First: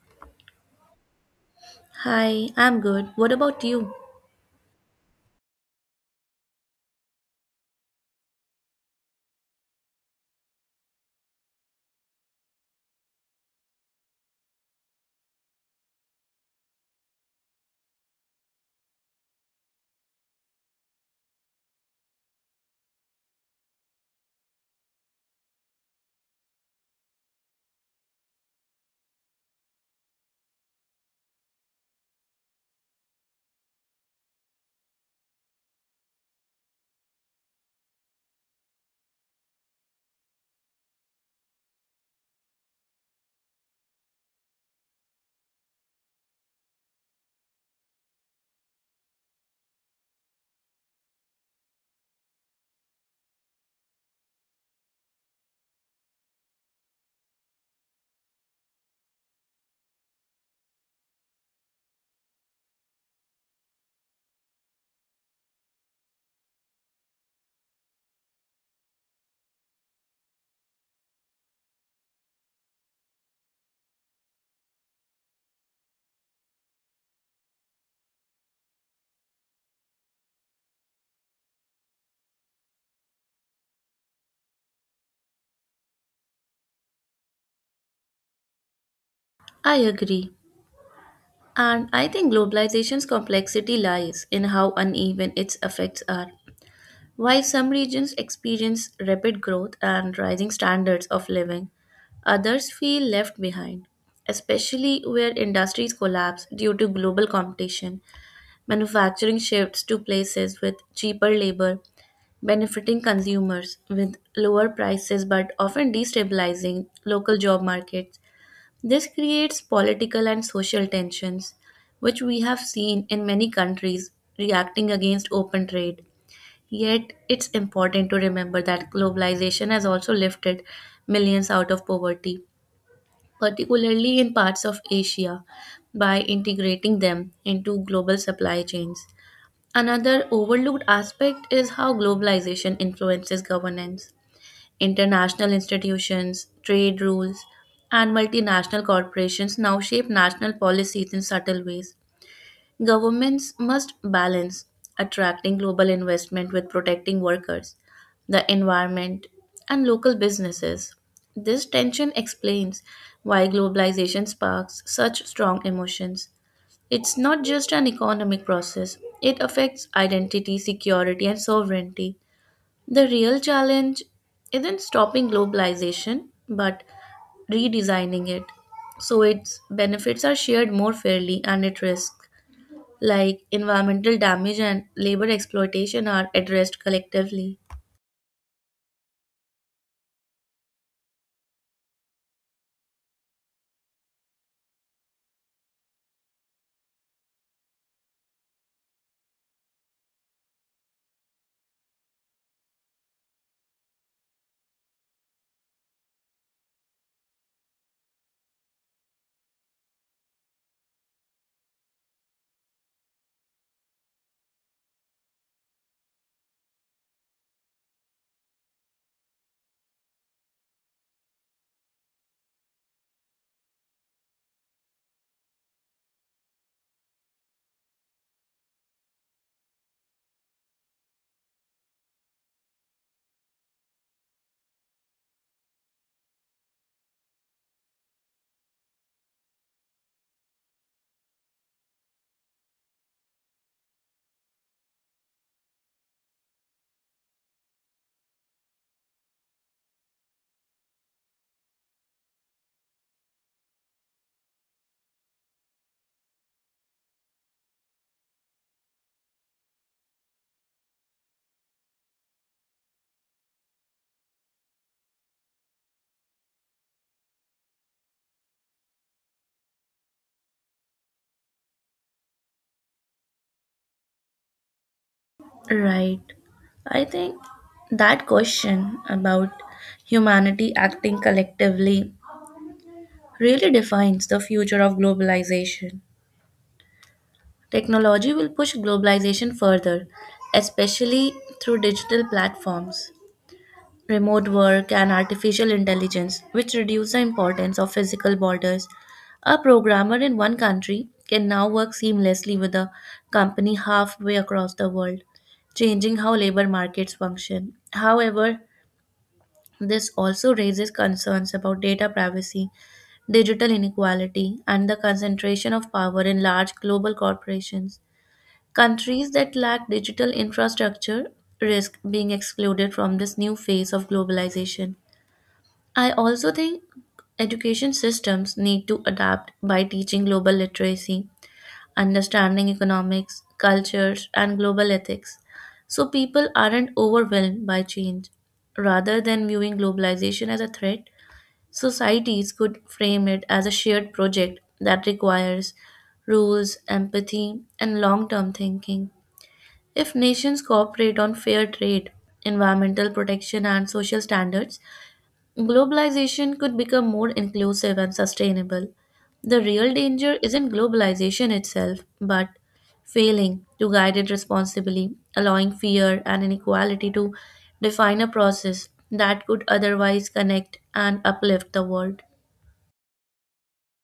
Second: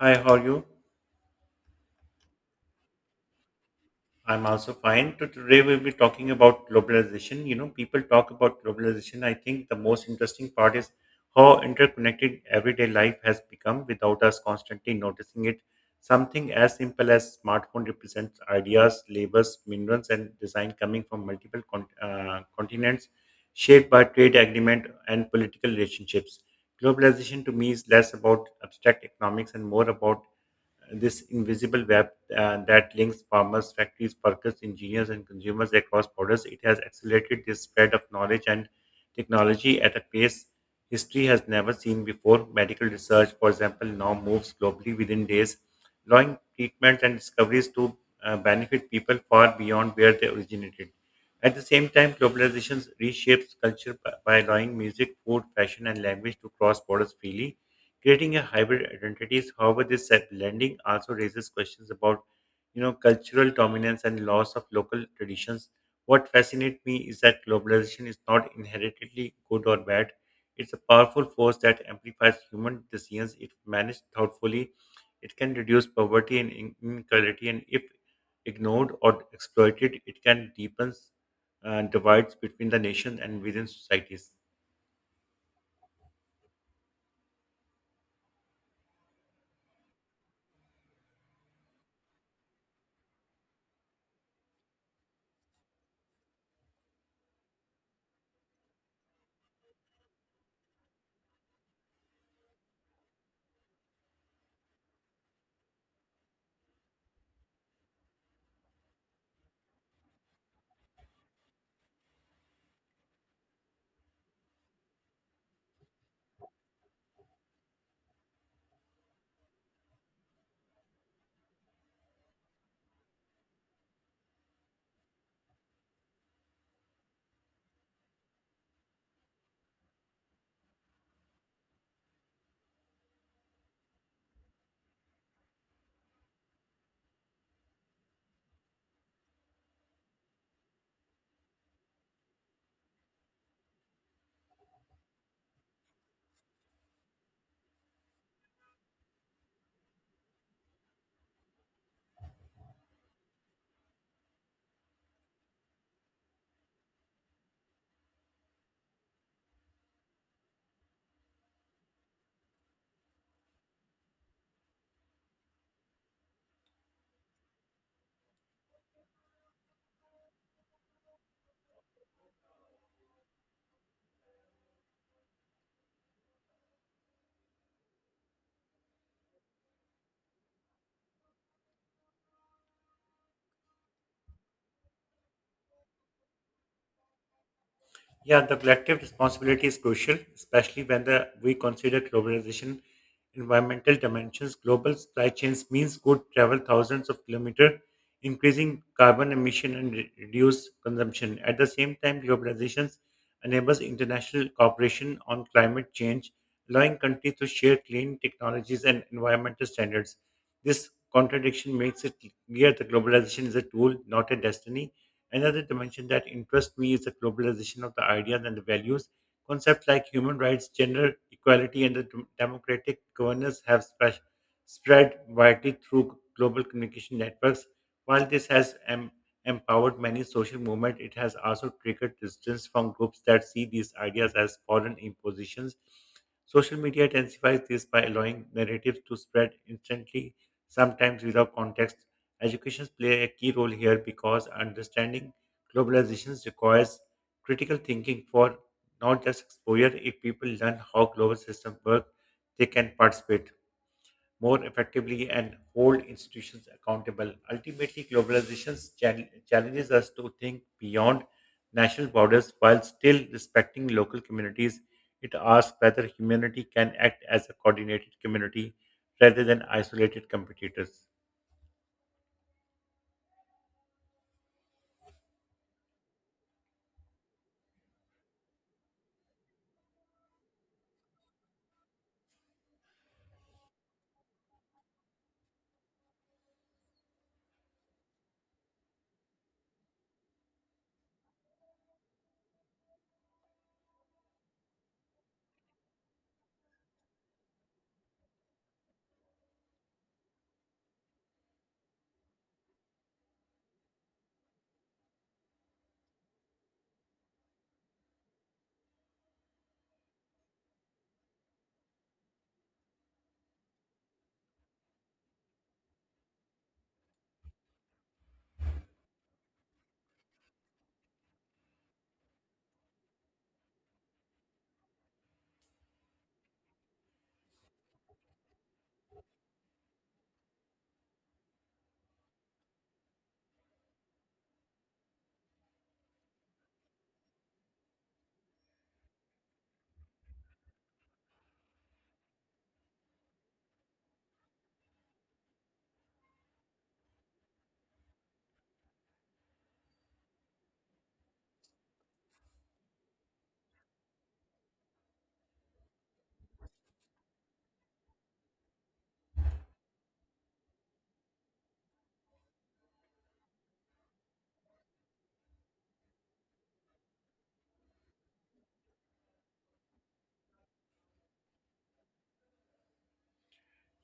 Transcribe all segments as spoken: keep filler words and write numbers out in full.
Hi, how are you? Hi, I'm good. What about you? I'm also fine. To- Today we'll be talking about globalization. You know, people talk about globalization. I think the most interesting part is how interconnected everyday life has become without us constantly noticing it. Something as simple as smartphone represents ideas, labels, minerals, and design coming from multiple con- uh, continents shaped by trade agreement and political relationships. Globalization to me is less about abstract economics and more about uh, this invisible web uh, that links farmers, factories, workers, engineers, and consumers across borders. It has accelerated the spread of knowledge and technology at a pace history has never seen before. Medical research, for example, now moves globally within days, allowing treatments and discoveries to uh, benefit people far beyond where they originated. At the same time, globalization reshapes culture b- by allowing music, food, fashion, and language to cross borders freely, creating a hybrid identities. However, this set blending also raises questions about, you know, cultural dominance and loss of local traditions. What fascinates me is that globalization is not inherently good or bad. It's a powerful force that amplifies human decisions if managed thoughtfully. It can reduce poverty and in- inequality, and if ignored or exploited, it can deepen uh, divides between the nation and within societies. I agree. And I think globalization's complexity lies in how uneven its effects are. While some regions experience rapid growth and rising standards of living, others feel left behind, especially where industries collapse due to global competition, manufacturing shifts to places with cheaper labor, benefiting consumers with lower prices but often destabilizing local job markets. This creates political and social tensions, which we have seen in many countries reacting against open trade. Yet, it's important to remember that globalization has also lifted millions out of poverty, particularly in parts of Asia, by integrating them into global supply chains. Another overlooked aspect is how globalization influences governance. International institutions, trade rules, and multinational corporations now shape national policies in subtle ways. Governments must balance attracting global investment with protecting workers, the environment, and local businesses. This tension explains why globalization sparks such strong emotions. It's not just an economic process, it affects identity, security, and sovereignty. The real challenge isn't stopping globalization, but redesigning it so its benefits are shared more fairly and its risks, like environmental damage and labor exploitation, are addressed collectively. Yeah, the collective responsibility is crucial, especially when the, we consider globalization environmental dimensions. Global supply chains means good travel thousands of kilometers, increasing carbon emission and re- reduce consumption. At the same time, globalization enables international cooperation on climate change, allowing countries to share clean technologies and environmental standards. This contradiction makes it clear that globalization is a tool, not a destiny. Another dimension that interests me is the globalization of the ideas and the values. Concepts like human rights, gender equality, and the dem- democratic governance have spe- spread widely through global communication networks. While this has em- empowered many social movements, it has also triggered resistance from groups that see these ideas as foreign impositions. Social media intensifies this by allowing narratives to spread instantly, sometimes without context. Education play a key role here because understanding globalizations requires critical thinking for not just exposure. If people learn how global systems work, they can participate more effectively and hold institutions accountable. Ultimately, globalization's chal- challenges us to think beyond national borders while still respecting local communities. It asks whether humanity can act as a coordinated community rather than isolated competitors. Right. I think that question about humanity acting collectively really defines the future of globalization. Technology will push globalization further, especially through digital platforms, remote work, and artificial intelligence, which reduce the importance of physical borders. A programmer in one country can now work seamlessly with a company halfway across the world, changing how labor markets function. However, this also raises concerns about data privacy, digital inequality, and the concentration of power in large global corporations. Countries that lack digital infrastructure risk being excluded from this new phase of globalization. I also think education systems need to adapt by teaching global literacy, understanding economics, cultures, and global ethics, so people aren't overwhelmed by change. Rather than viewing globalization as a threat, societies could frame it as a shared project that requires rules, empathy, and long term thinking. If nations cooperate on fair trade, environmental protection, and social standards, globalization could become more inclusive and sustainable. The real danger isn't globalization itself, but failing to guide it responsibly, allowing fear and inequality to define a process that could otherwise connect and uplift the world.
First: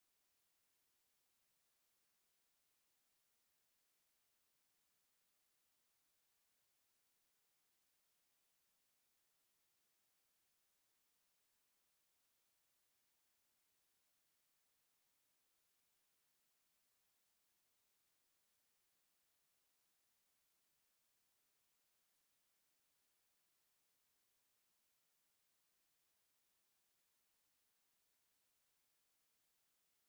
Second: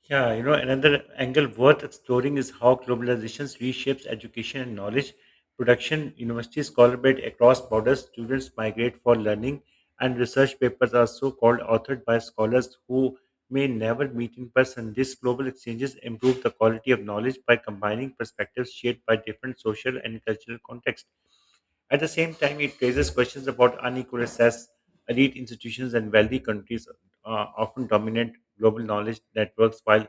Yeah, you know, another angle worth exploring is how globalization reshapes education and knowledge production. Universities collaborate across borders, students migrate for learning, and research papers are so called authored by scholars who may never meet in person. These global exchanges improve the quality of knowledge by combining perspectives shared by different social and cultural contexts. At the same time, it raises questions about unequal access. Elite institutions and wealthy countries uh, often dominate global knowledge networks, while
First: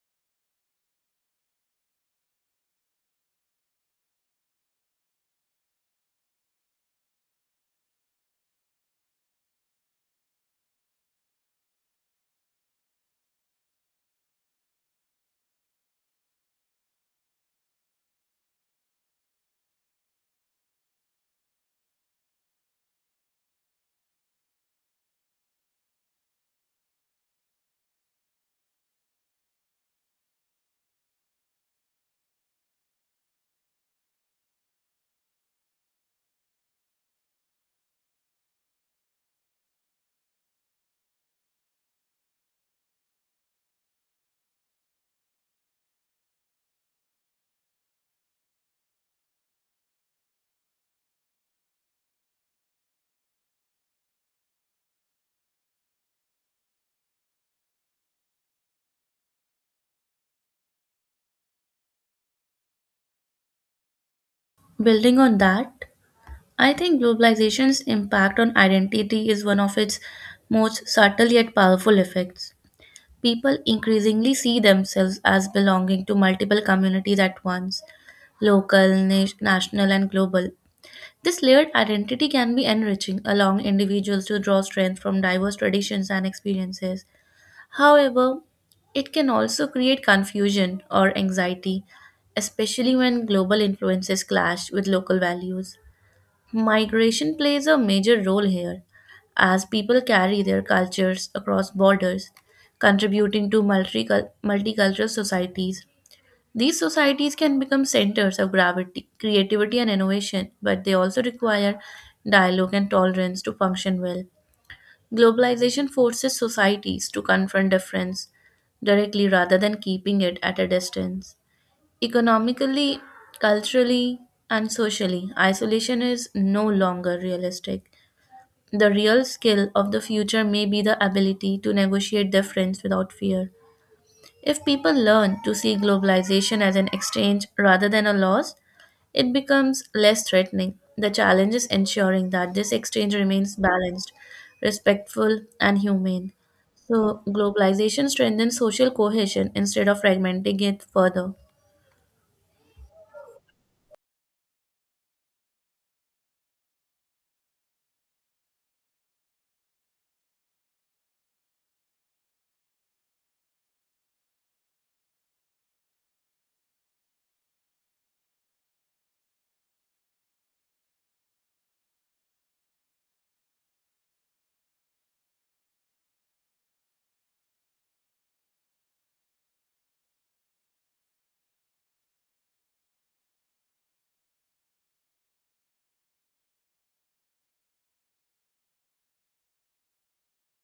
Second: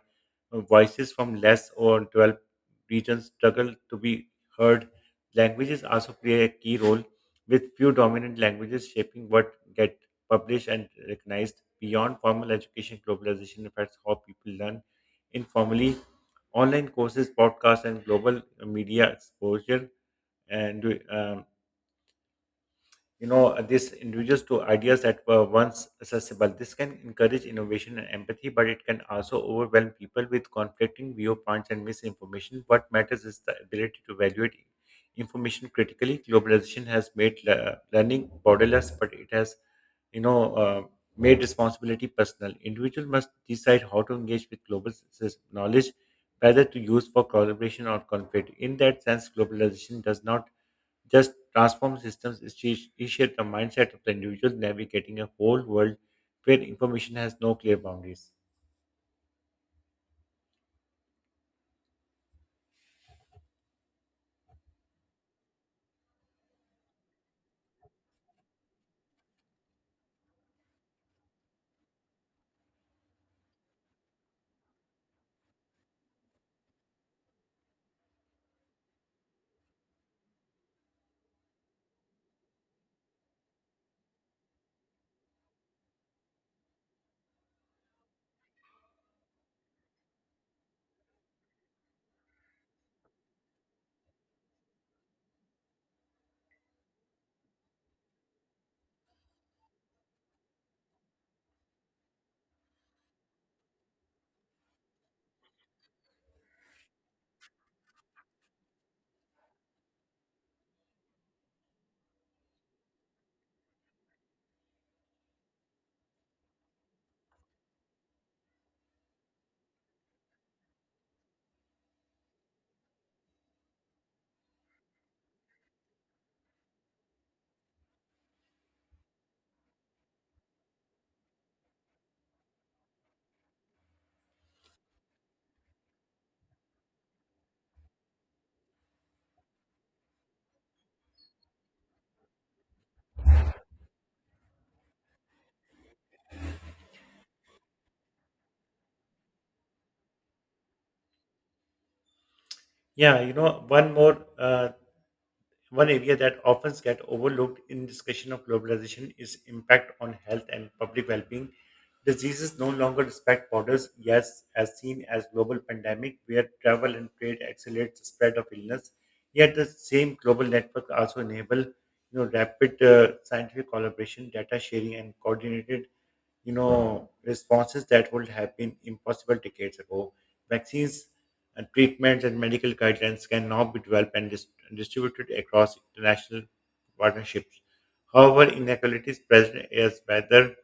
uh, voices from less or developed regions struggle to be heard. Languages also play a key role, with few dominant languages shaping what get published and recognized. Beyond formal education, globalization affects how people learn informally. Online courses, podcasts, and global media exposure and um, you know these individuals to ideas that were once accessible, this can encourage innovation and empathy, but it can also overwhelm people with conflicting viewpoints and misinformation. What matters is the ability to evaluate information critically. Globalization has made le- learning borderless, but it has you know uh, made responsibility personal. Individual must decide how to engage with global sys- knowledge, whether to use for collaboration or conflict. In that sense globalization does not just transform systems, is to reshape the mindset of the individual navigating a whole world where information has no clear boundaries. Building on that, I think globalization's impact on identity is one of its most subtle yet powerful effects. People increasingly see themselves as belonging to multiple communities at once, local, na- national, and global. This layered identity can be enriching, allowing individuals to draw strength from diverse traditions and experiences. However, it can also create confusion or anxiety, especially when global influences clash with local values. Migration plays a major role here, as people carry their cultures across borders, contributing to multicul- multicultural societies. These societies can become centers of gravity, creativity, and innovation, but they also require dialogue and tolerance to function well. Globalization forces societies to confront difference directly rather than keeping it at a distance. Economically, culturally, and socially, isolation is no longer realistic. The real skill of the future may be the ability to negotiate difference without fear. If people learn to see globalization as an exchange rather than a loss, it becomes less threatening. The challenge is ensuring that this exchange remains balanced, respectful, and humane. So, globalization strengthens social cohesion instead of fragmenting it further. Yeah, you know, one more uh, one area that often gets overlooked in discussion of globalization is impact on health and public well-being. Diseases no longer respect borders, yes, as seen as global pandemic where travel and trade accelerates the spread of illness. Yet the same global network also enable you know rapid uh, scientific collaboration, data sharing, and coordinated you know responses that would have been impossible decades ago. Vaccines and treatments and medical guidelines can now be developed and dis- distributed across international partnerships. However, inequalities present is whether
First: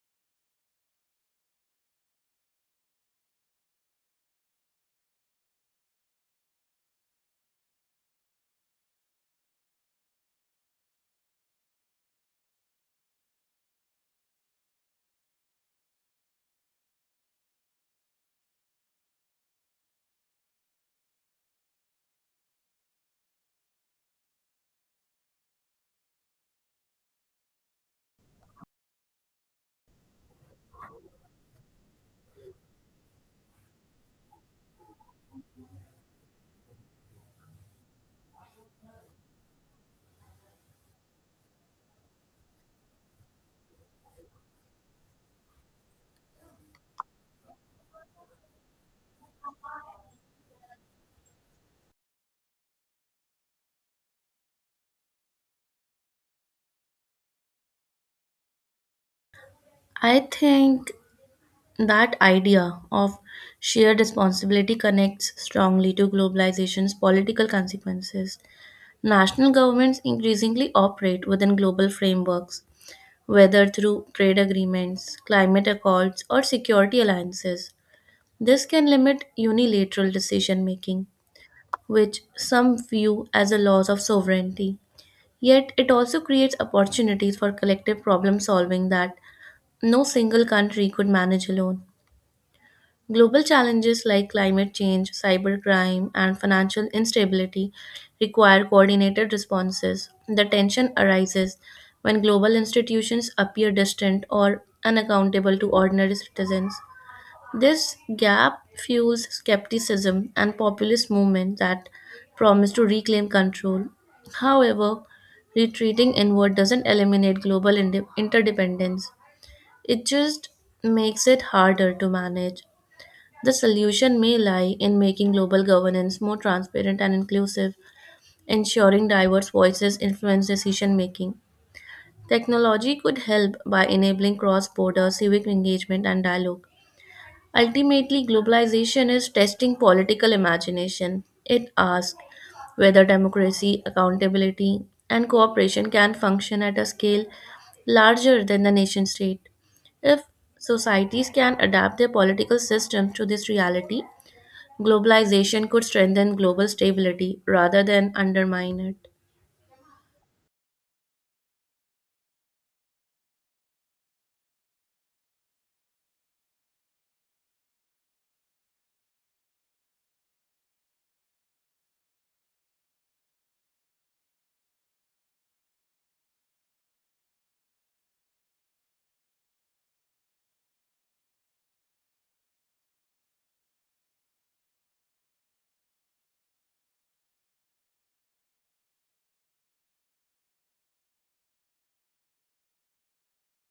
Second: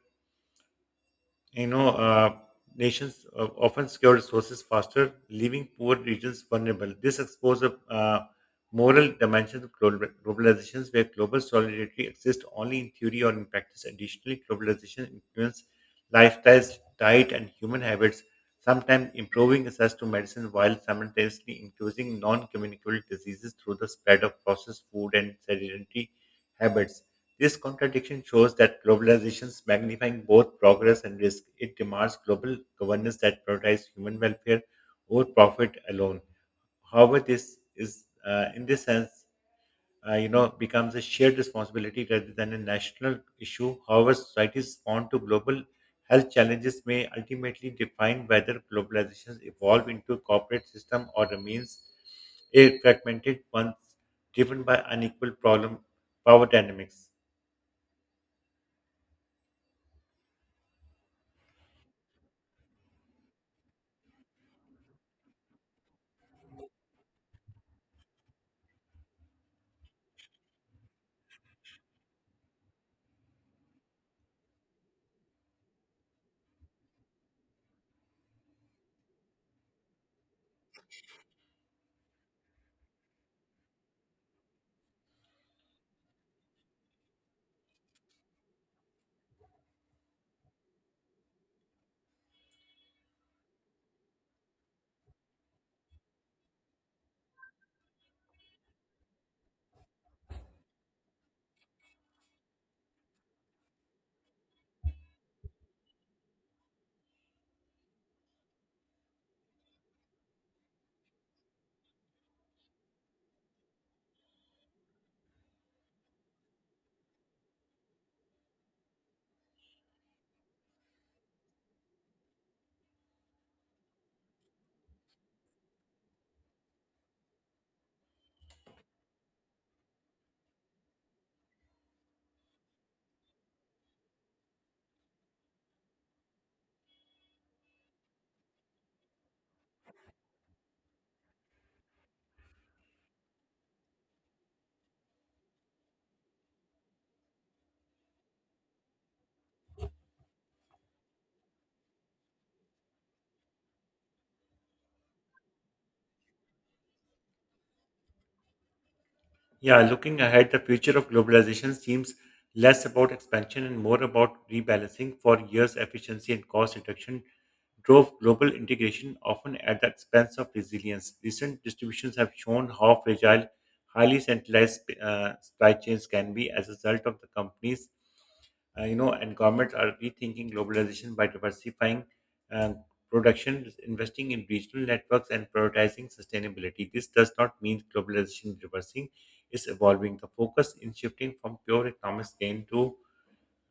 you know, uh, nations uh, often secure resources faster, leaving poor regions vulnerable. This exposes a uh, moral dimension of global- globalizations where global solidarity exists only in theory or in practice. Additionally, globalization influences lifestyles, diet, and human habits, sometimes improving access to medicine while simultaneously increasing non-communicable diseases through the spread of processed food and sedentary habits. This contradiction shows that globalization is magnifying both progress and risk. It demands global governance that prioritizes human welfare over profit alone. However, this is, uh, in this sense, uh, you know, becomes a shared responsibility rather than a national issue. However, societies response to global health challenges may ultimately define whether globalizations evolve into a corporate system or remains a fragmented one driven by unequal problem power dynamics. I think that idea of shared responsibility connects strongly to globalization's political consequences. National governments increasingly operate within global frameworks, whether through trade agreements, climate accords, or security alliances. This can limit unilateral decision making, which some view as a loss of sovereignty. Yet, it also creates opportunities for collective problem solving that no single country could manage alone. Global challenges like climate change, cybercrime, and financial instability require coordinated responses. The tension arises when global institutions appear distant or unaccountable to ordinary citizens. This gap fuels skepticism and populist movements that promise to reclaim control. However, retreating inward doesn't eliminate global inde- interdependence, it just makes it harder to manage. The solution may lie in making global governance more transparent and inclusive, ensuring diverse voices influence decision making. Technology could help by enabling cross border civic engagement and dialogue. Ultimately, globalization is testing political imagination. It asks whether democracy, accountability, and cooperation can function at a scale larger than the nation state. If societies can adapt their political systems to this reality, globalization could strengthen global stability rather than undermine it. Yeah, looking ahead, the future of globalization seems less about expansion and more about rebalancing. For years, efficiency and cost reduction drove global integration, often at the expense of resilience. Recent distributions have shown how fragile highly centralized uh, supply chains can be as a result of the companies uh, you know, and governments are rethinking globalization by diversifying uh, production, investing in regional networks, and prioritizing sustainability. This does not mean globalization reversing is evolving. The focus in shifting from pure economics gain to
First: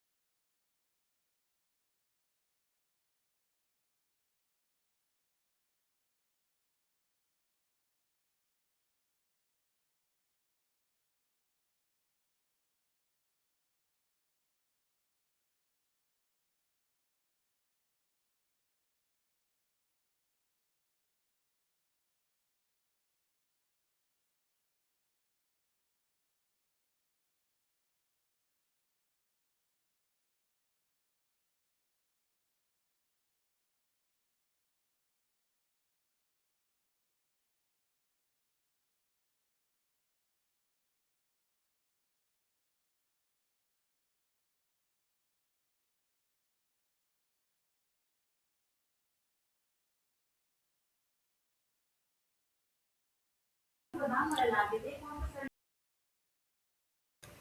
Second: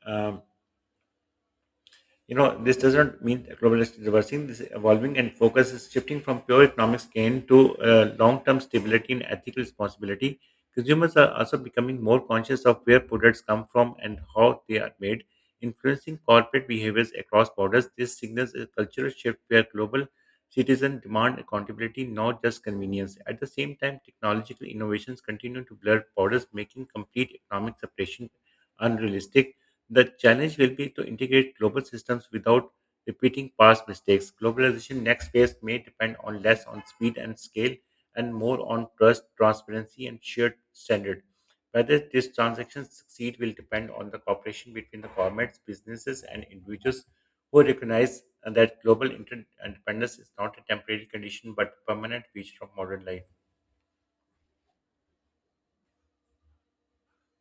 um, you know, this doesn't mean that globalization is reversing, this is evolving and focus is shifting from pure economic gain to uh, long term stability and ethical responsibility. Consumers are also becoming more conscious of where products come from and how they are made, influencing corporate behaviors across borders. This signals a cultural shift where global citizens demand accountability, not just convenience. At the same time, technological innovations continue to blur borders, making complete economic separation unrealistic. The challenge will be to integrate global systems without repeating past mistakes. Globalization next phase may depend on less on speed and scale and more on trust, transparency, and shared standard. Whether these transactions succeed will depend on the cooperation between the governments, businesses, and individuals who recognize uh, that global interdependence is not a temporary condition but a permanent feature of modern life.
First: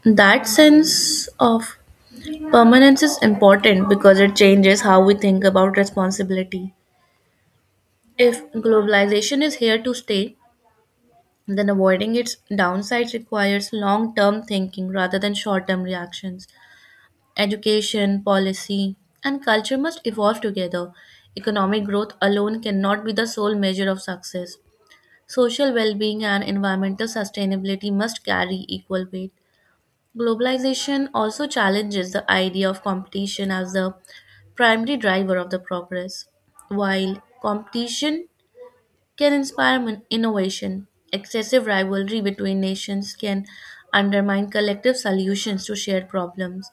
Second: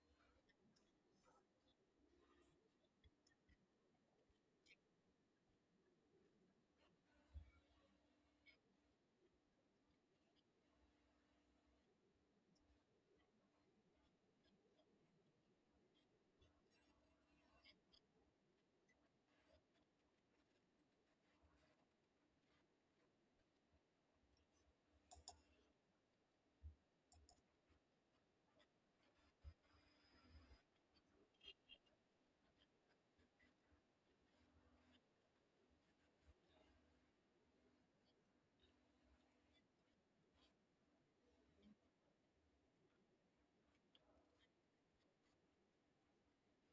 That sense of permanence is important because it changes how we think about responsibility. If globalization is here to stay, then avoiding its downsides requires long term thinking rather than short term reactions. Education, policy, and culture must evolve together. Economic growth alone cannot be the sole measure of success. Social well being and environmental sustainability must carry equal weight. Globalization also challenges the idea of competition as the primary driver of the progress. While competition can inspire mon- innovation, excessive rivalry between nations can undermine collective solutions to shared problems.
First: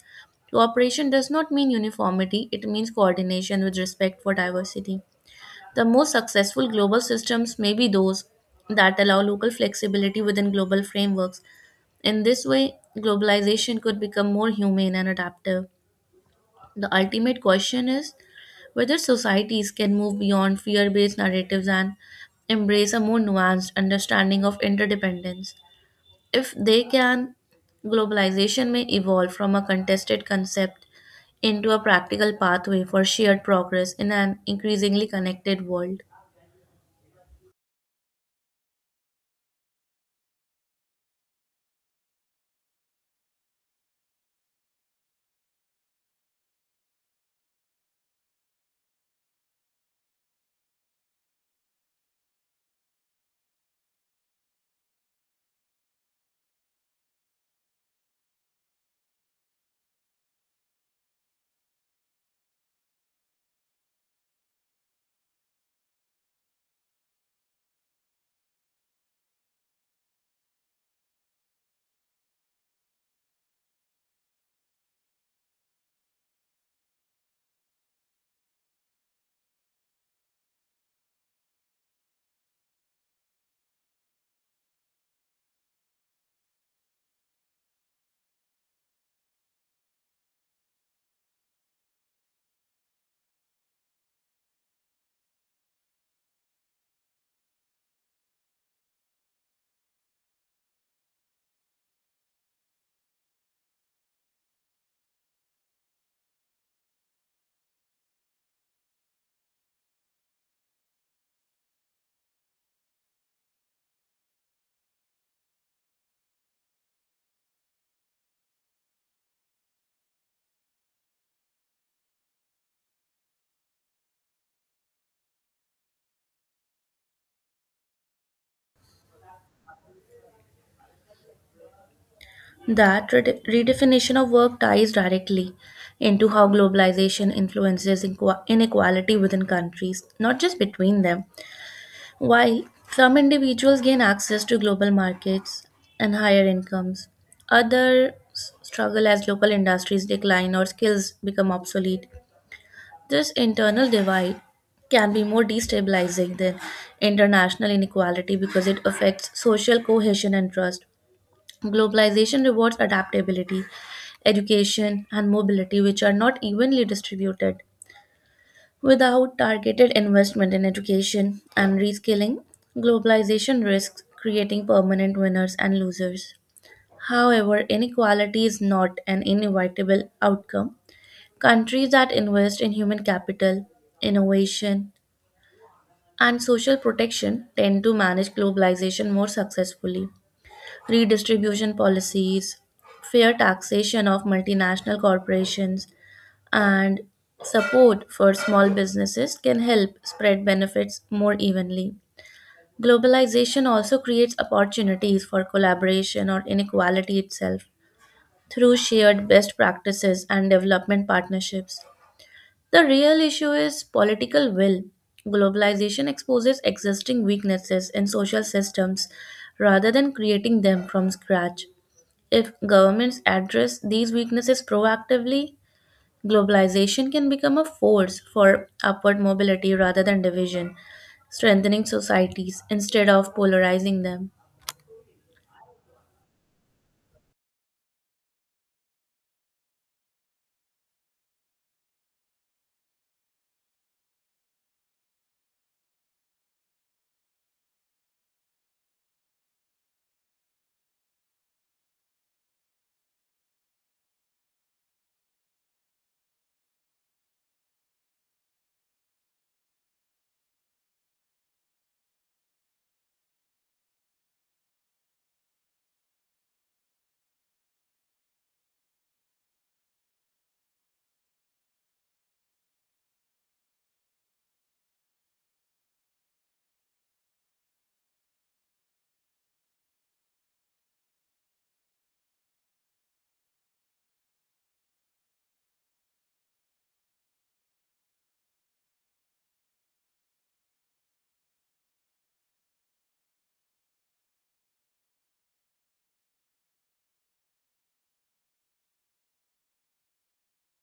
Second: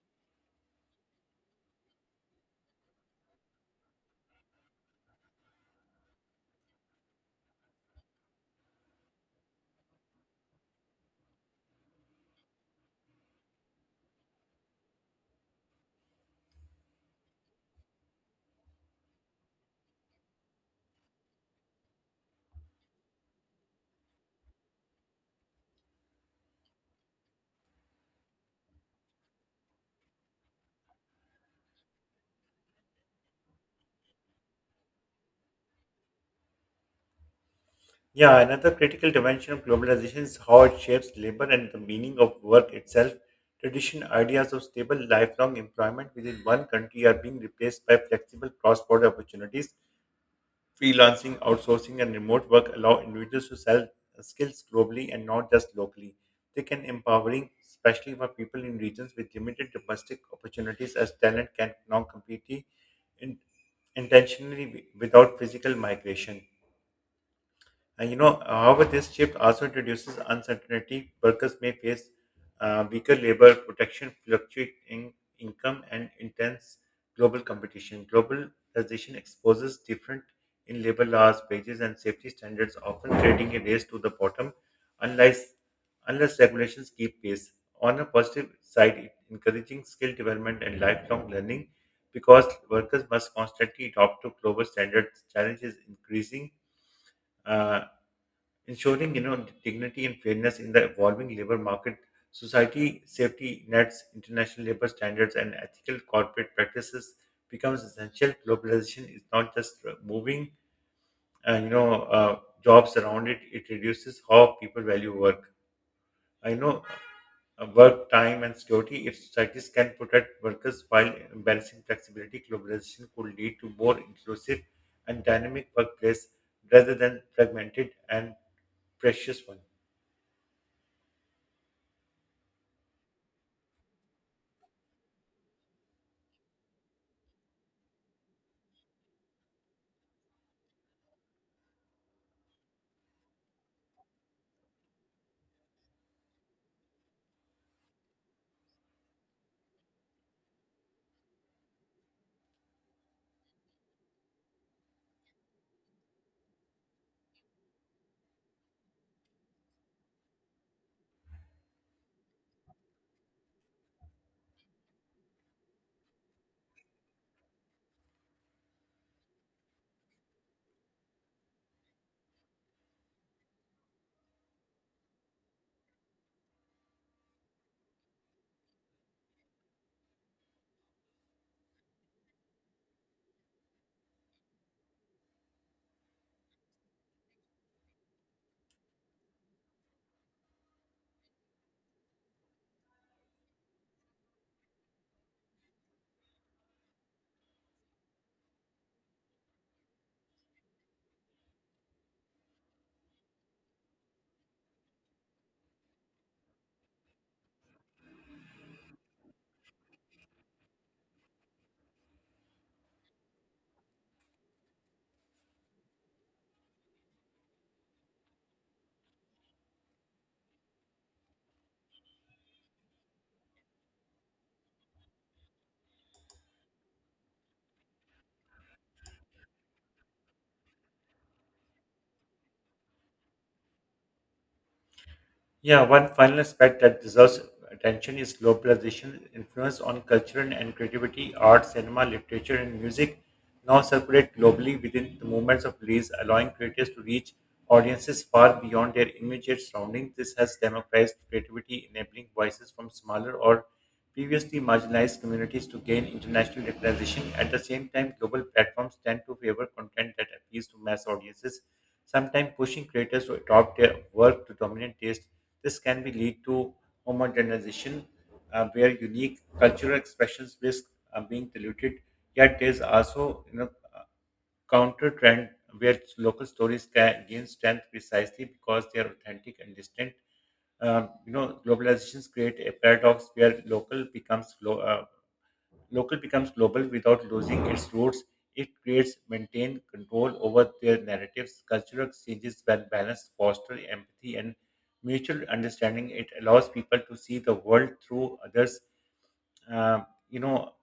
Cooperation does not mean uniformity, it means coordination with respect for diversity. The most successful global systems may be those that allow local flexibility within global frameworks. In this way, globalization could become more humane and adaptive. The ultimate question is whether societies can move beyond fear based narratives and embrace a more nuanced understanding of interdependence. If they can, globalization may evolve from a contested concept into a practical pathway for shared progress in an increasingly connected world. Yeah, another critical dimension of globalization is how it shapes labor and the meaning of work itself. Traditional ideas of stable, lifelong employment within one country are being replaced by flexible cross border opportunities. Freelancing, outsourcing, and remote work allow individuals to sell skills globally and not just locally. They can empowering, especially for people in regions with limited domestic opportunities, as talent can now compete in, intentionally wi- without physical migration. And you know, however, this shift also introduces uncertainty. Workers may face uh, weaker labor protection, fluctuating income, and intense global competition. Globalization exposes different in labor laws, wages, and safety standards, often creating a race to the bottom, unless unless regulations keep pace. On a positive side, it encouraging skill development and lifelong learning, because workers must constantly adopt to global standards. Challenges increasing. Uh, Ensuring you know dignity and fairness in the evolving labor market, society safety nets, international labor standards, and ethical corporate practices becomes essential. Globalization is not just uh, moving uh, you know uh, jobs around. It it reduces how people value work, I know uh, work time and security. If societies can protect workers while balancing flexibility, globalization could lead to more inclusive and dynamic workplace rather than fragmented and precious one. That rede- redefinition of work ties directly into how globalization influences inqu- inequality within countries, not just between them. While some individuals gain access to global markets and higher incomes, others struggle as local industries decline or skills become obsolete. This internal divide can be more destabilizing than international inequality because it affects social cohesion and trust. Globalization rewards adaptability, education, and mobility, which are not evenly distributed. Without targeted investment in education and reskilling, globalization risks creating permanent winners and losers. However, inequality is not an inevitable outcome. Countries that invest in human capital, innovation, and social protection tend to manage globalization more successfully. Redistribution policies, fair taxation of multinational corporations, and support for small businesses can help spread benefits more evenly. Globalization also creates opportunities for collaboration or inequality itself through shared best practices and development partnerships. The real issue is political will. Globalization exposes existing weaknesses in social systems rather than creating them from scratch. If governments address these weaknesses proactively, globalization can become a force for upward mobility rather than division, strengthening societies instead of polarizing them. Yeah, one final aspect that deserves attention is globalization influence on culture and creativity, art, cinema, literature, and music now circulate globally within the movements of release, allowing creators to reach audiences far beyond their immediate surroundings. This has democratized creativity, enabling voices from smaller or previously marginalized communities to gain international recognition. At the same time, global platforms tend to favor content that appeals to mass audiences, sometimes pushing creators to adopt their work to dominant taste. This can be lead to homogenization, uh, where unique cultural expressions risk uh, being diluted. Yet, there's also you know uh, counter trend where local stories ca- gain strength precisely because they are authentic and distinct. Um, you know, globalizations create a paradox where local becomes glo- uh, local becomes global without losing its roots. It creates maintained control over their narratives. Cultural exchanges, when balanced, foster empathy and mutual understanding. It allows people to see the world through others. Um, you know,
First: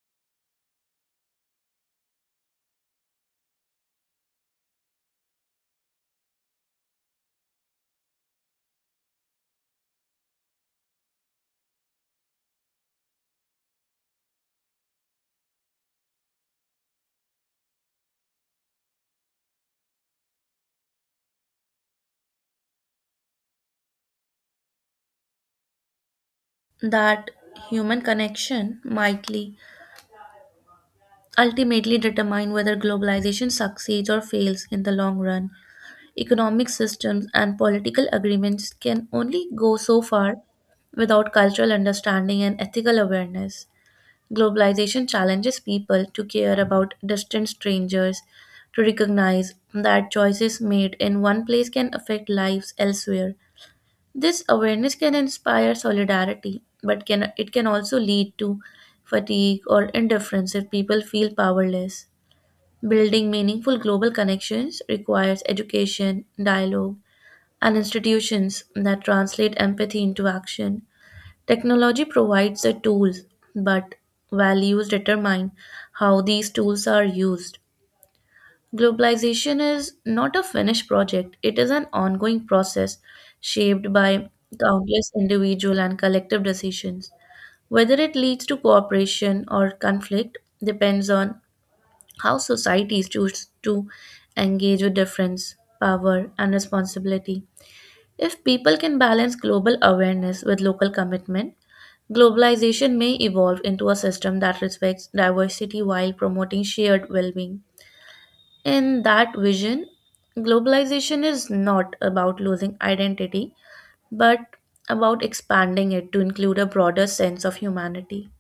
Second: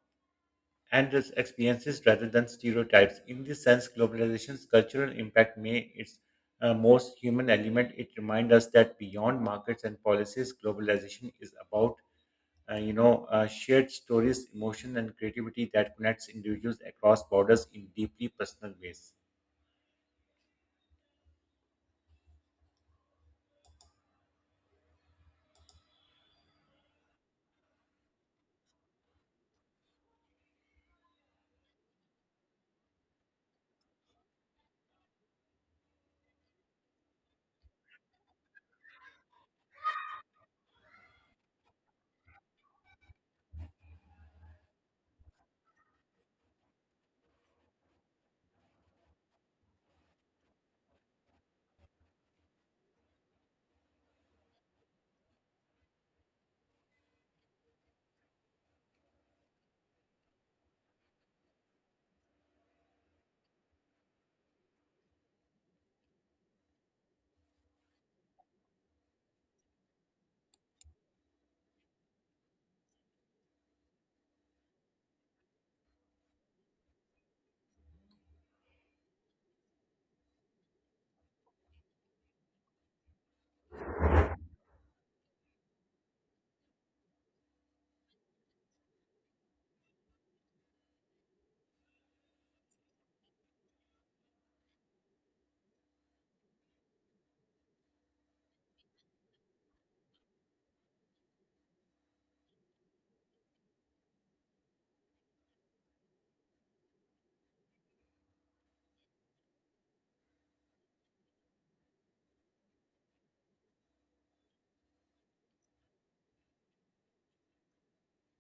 and its experiences rather than stereotypes. In this sense, globalization's cultural impact may its uh, most human element. It reminds us that beyond markets and policies, globalization is about uh, you know uh, shared stories, emotion, and creativity that connects individuals across borders in deeply personal ways. That human connection mightly ultimately determine whether globalization succeeds or fails in the long run. Economic systems and political agreements can only go so far without cultural understanding and ethical awareness. Globalization challenges people to care about distant strangers, to recognize that choices made in one place can affect lives elsewhere. This awareness can inspire solidarity, but can it can also lead to fatigue or indifference if people feel powerless. Building meaningful global connections requires education, dialogue, and institutions that translate empathy into action. Technology provides the tools, but values determine how these tools are used. Globalization is not a finished project, it is an ongoing process shaped by countless individual and collective decisions. Whether it leads to cooperation or conflict depends on how societies choose to engage with difference, power, and responsibility. If people can balance global awareness with local commitment, globalization may evolve into a system that respects diversity while promoting shared well being. In that vision, globalization is not about losing identity, but about expanding it to include a broader sense of humanity.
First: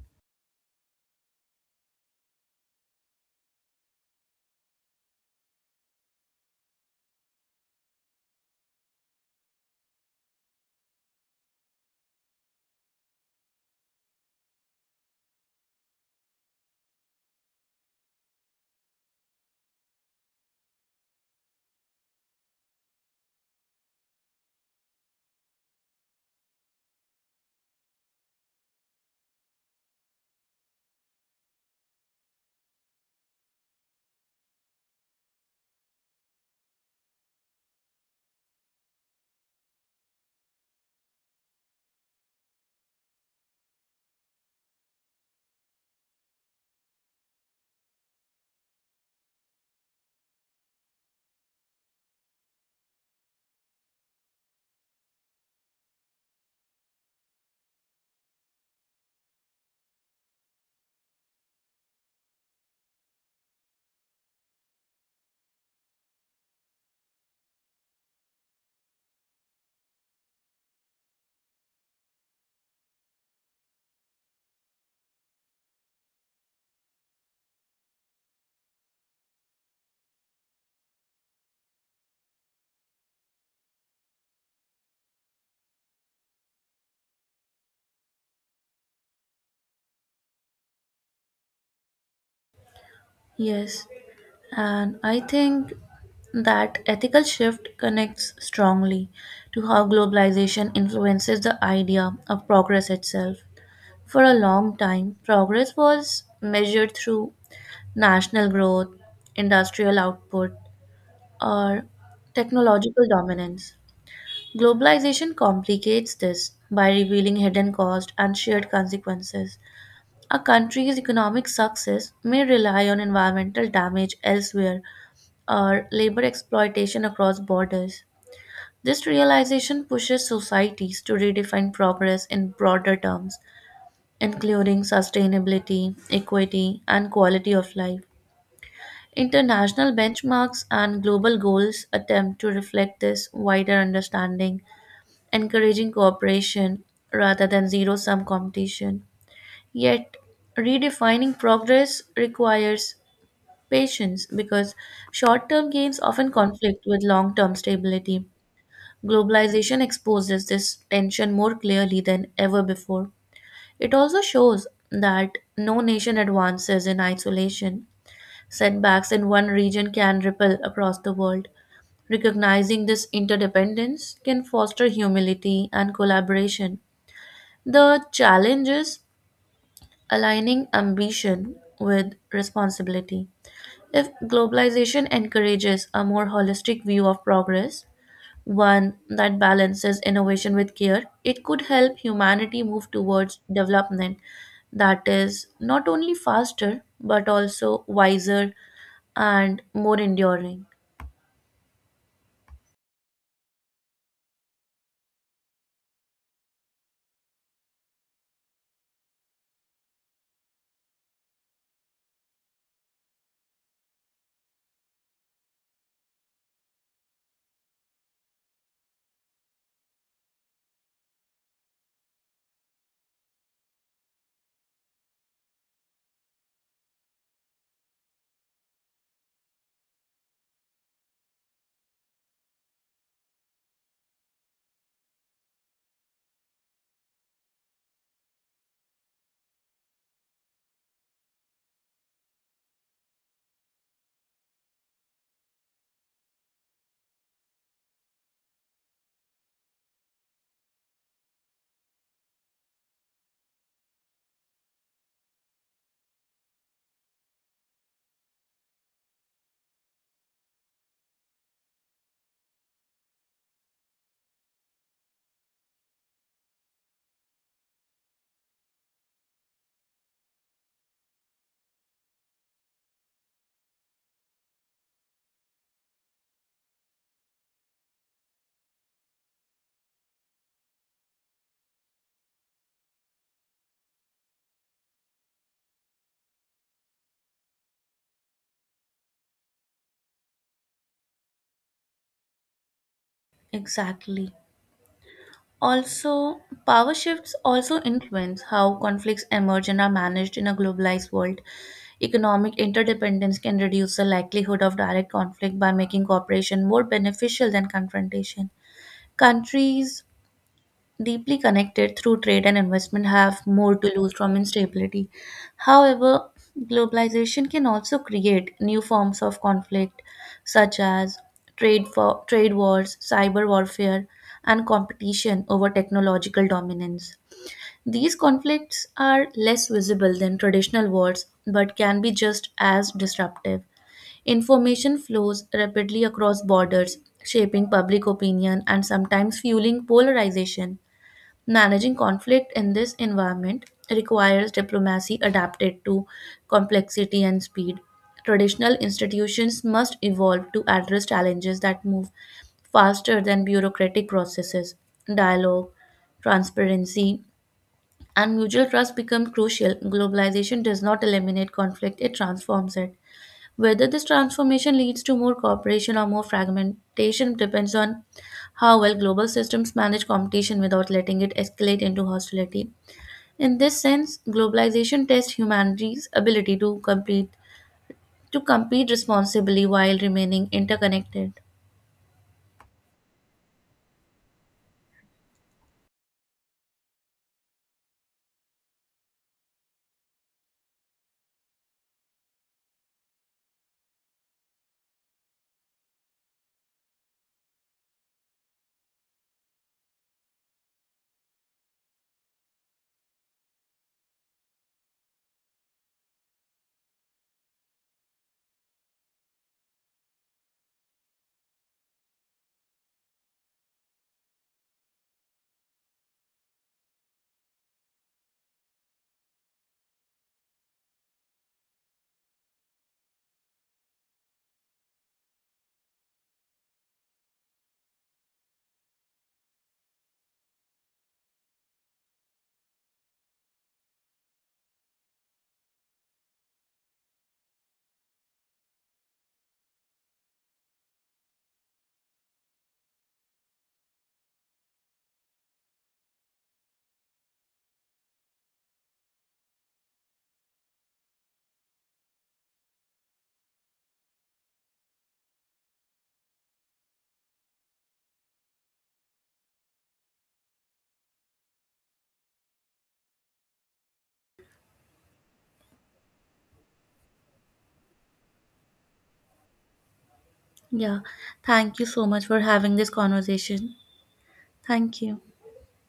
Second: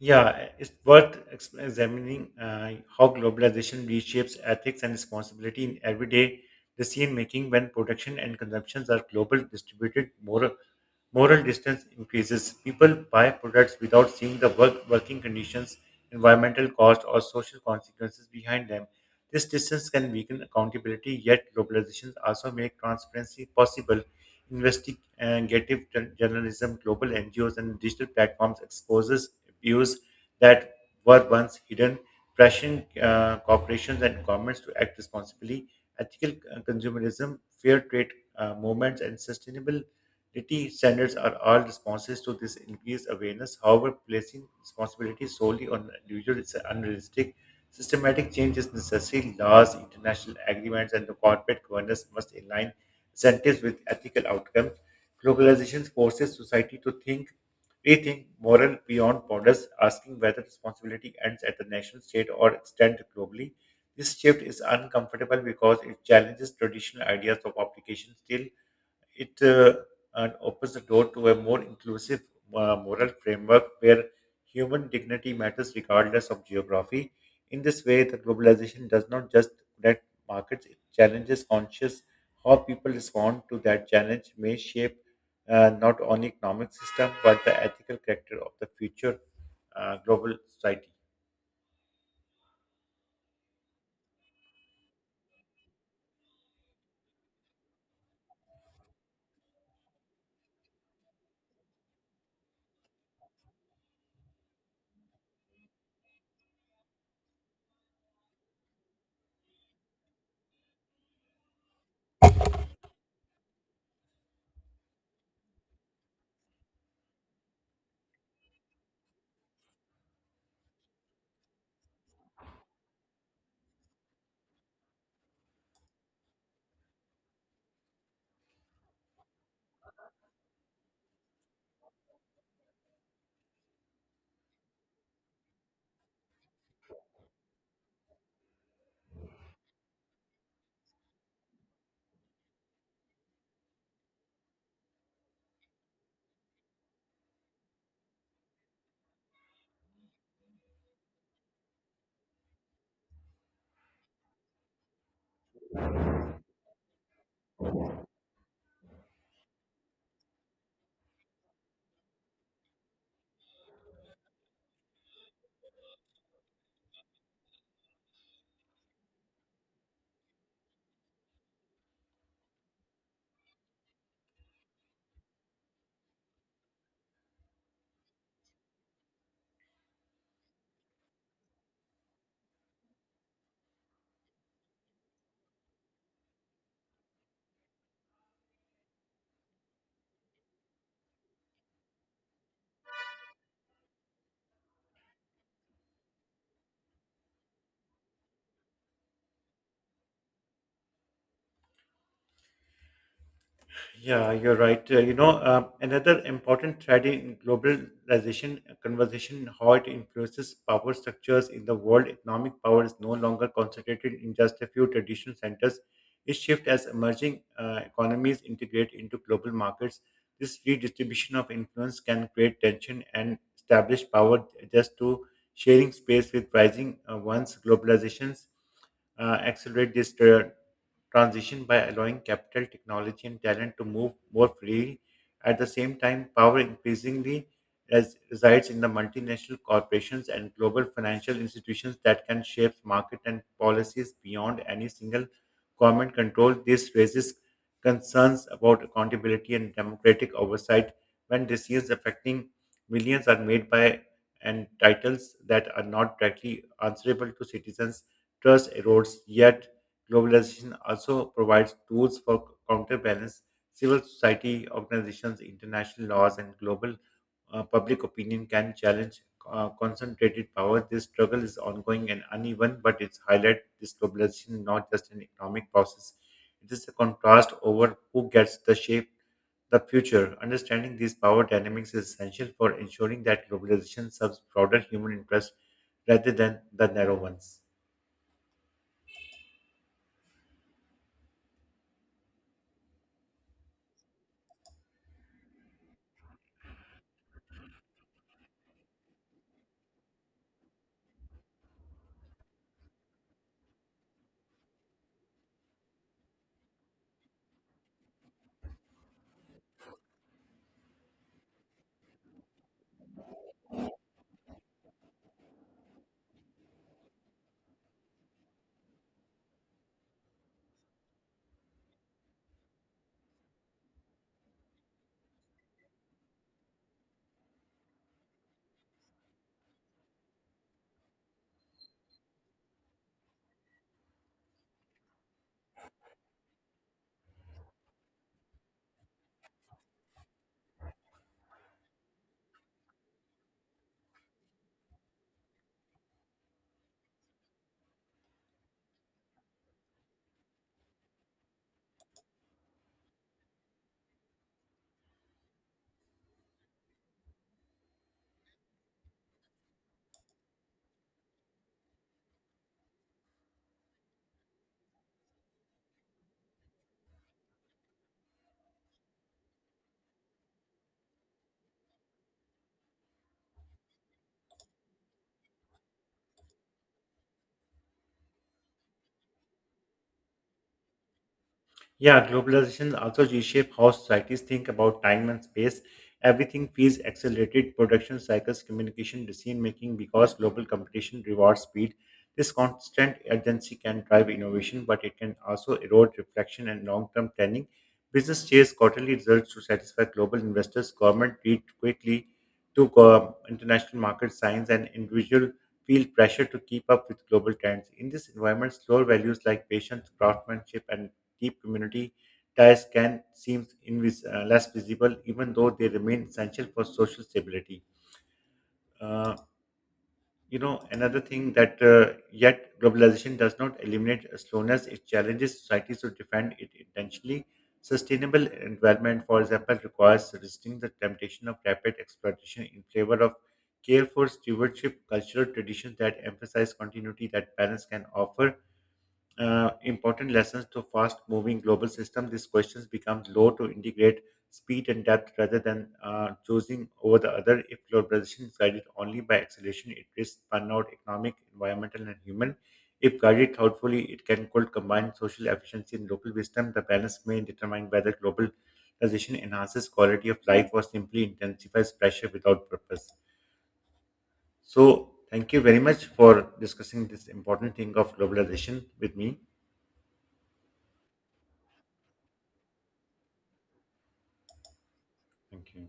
Yeah, it's worth ex- examining uh, how globalization reshapes ethics and responsibility in everyday decision making. When production and consumptions are global, distributed, more moral distance increases. People buy products without seeing the work, working conditions, environmental cost, or social consequences behind them. This distance can weaken accountability, yet globalizations also make transparency possible. Investigative jour- journalism, global N G Os, and digital platforms exposes abuse that were once hidden, pressuring uh, corporations and governments to act responsibly. Ethical uh, consumerism, fair trade uh, movements, and sustainable quality standards are all responses to this increased awareness. However, placing responsibility solely on the individual is unrealistic. Systematic change is necessary. Laws, international agreements, and the corporate governance must align incentives with ethical outcomes. Globalization forces society to think, rethink moral beyond borders, asking whether responsibility ends at the national state or extends globally. This shift is uncomfortable because it challenges traditional ideas of obligation. Still, it uh, uh, opens the door to a more inclusive uh, moral framework where human dignity matters regardless of geography. In this way, the globalization does not just connect markets, it challenges conscious how people respond to that challenge may shape uh, not only economic system but the ethical character of the future uh, global society. Yes, and I think that ethical shift connects strongly to how globalization influences the idea of progress itself. For a long time, progress was measured through national growth, industrial output, or technological dominance. Globalization complicates this by revealing hidden costs and shared consequences. A country's economic success may rely on environmental damage elsewhere or labor exploitation across borders. This realization pushes societies to redefine progress in broader terms, including sustainability, equity, and quality of life. International benchmarks and global goals attempt to reflect this wider understanding, encouraging cooperation rather than zero sum competition. Yet, redefining progress requires patience because short term gains often conflict with long term stability. Globalization exposes this tension more clearly than ever before. It also shows that no nation advances in isolation. Setbacks in one region can ripple across the world. Recognizing this interdependence can foster humility and collaboration. The challenge is aligning ambition with responsibility. If globalization encourages a more holistic view of progress, one that balances innovation with care, it could help humanity move towards development that is not only faster but also wiser and more enduring. Yeah, you're right. Uh, you know, uh, another important thread in globalization uh, conversation, how it influences power structures in the world. Economic power is no longer concentrated in just a few traditional centers. It shifts as emerging uh, economies integrate into global markets. This redistribution of influence can create tension and establish power just to sharing space with rising uh, ones. Globalizations uh, accelerate this tra- transition by allowing capital, technology, and talent to move more freely. At the same time, power increasingly res- resides in the multinational corporations and global financial institutions that can shape market and policies beyond any single government control. This raises concerns about accountability and democratic oversight when decisions affecting millions are made by and titles that are not directly answerable to citizens. Trust erodes, yet globalization also provides tools for counterbalance. Civil society organizations, international laws, and global uh, public opinion can challenge uh, concentrated power. This struggle is ongoing and uneven, but it's highlight this globalization is not just an economic process. It is a contrast over who gets the shape the future. Understanding these power dynamics is essential for ensuring that globalization serves broader human interests rather than the narrow ones. Exactly. Also, power shifts also influence how conflicts emerge and are managed in a globalized world. Economic interdependence can reduce the likelihood of direct conflict by making cooperation more beneficial than confrontation. Countries deeply connected through trade and investment have more to lose from instability. However, globalization can also create new forms of conflict such as trade for trade wars, cyber warfare, and competition over technological dominance. These conflicts are less visible than traditional wars but can be just as disruptive. Information flows rapidly across borders, shaping public opinion and sometimes fueling polarization. Managing conflict in this environment requires diplomacy adapted to complexity and speed. Traditional institutions must evolve to address challenges that move faster than bureaucratic processes. Dialogue, transparency, and mutual trust become crucial. Globalization does not eliminate conflict, it transforms it. Whether this transformation leads to more cooperation or more fragmentation depends on how well global systems manage competition without letting it escalate into hostility. In this sense, globalization tests humanity's ability to compete to compete responsibly while remaining interconnected. Yeah, globalization also reshapes how societies think about time and space. Everything feels accelerated, production cycles, communication, decision making, because global competition rewards speed. This constant urgency can drive innovation, but it can also erode reflection and long term planning. Business chase quarterly results to satisfy global investors. Government read quickly to go- international market signs, and individual feel pressure to keep up with global trends. In this environment, slower values like patience, craftsmanship, and deep community ties can seem invis- uh, less visible, even though they remain essential for social stability. Uh, you know, Another thing that uh, yet globalization does not eliminate slowness, it challenges societies to defend it intentionally. Sustainable development, for example, requires resisting the temptation of rapid exploitation in favor of careful stewardship, cultural traditions that emphasize continuity that parents can offer uh, important lessons to fast moving global system, these questions become low to integrate speed and depth rather than uh, choosing over the other. If globalization is guided only by acceleration, it risks burnout, economic, environmental, and human. If guided thoughtfully, it can could combine social efficiency and local wisdom. The balance may determine whether globalization enhances quality of life or simply intensifies pressure without purpose. So, thank you very much for discussing this important thing of globalization with me. Yeah. Thank you so much for having this conversation. Thank you. Thank you.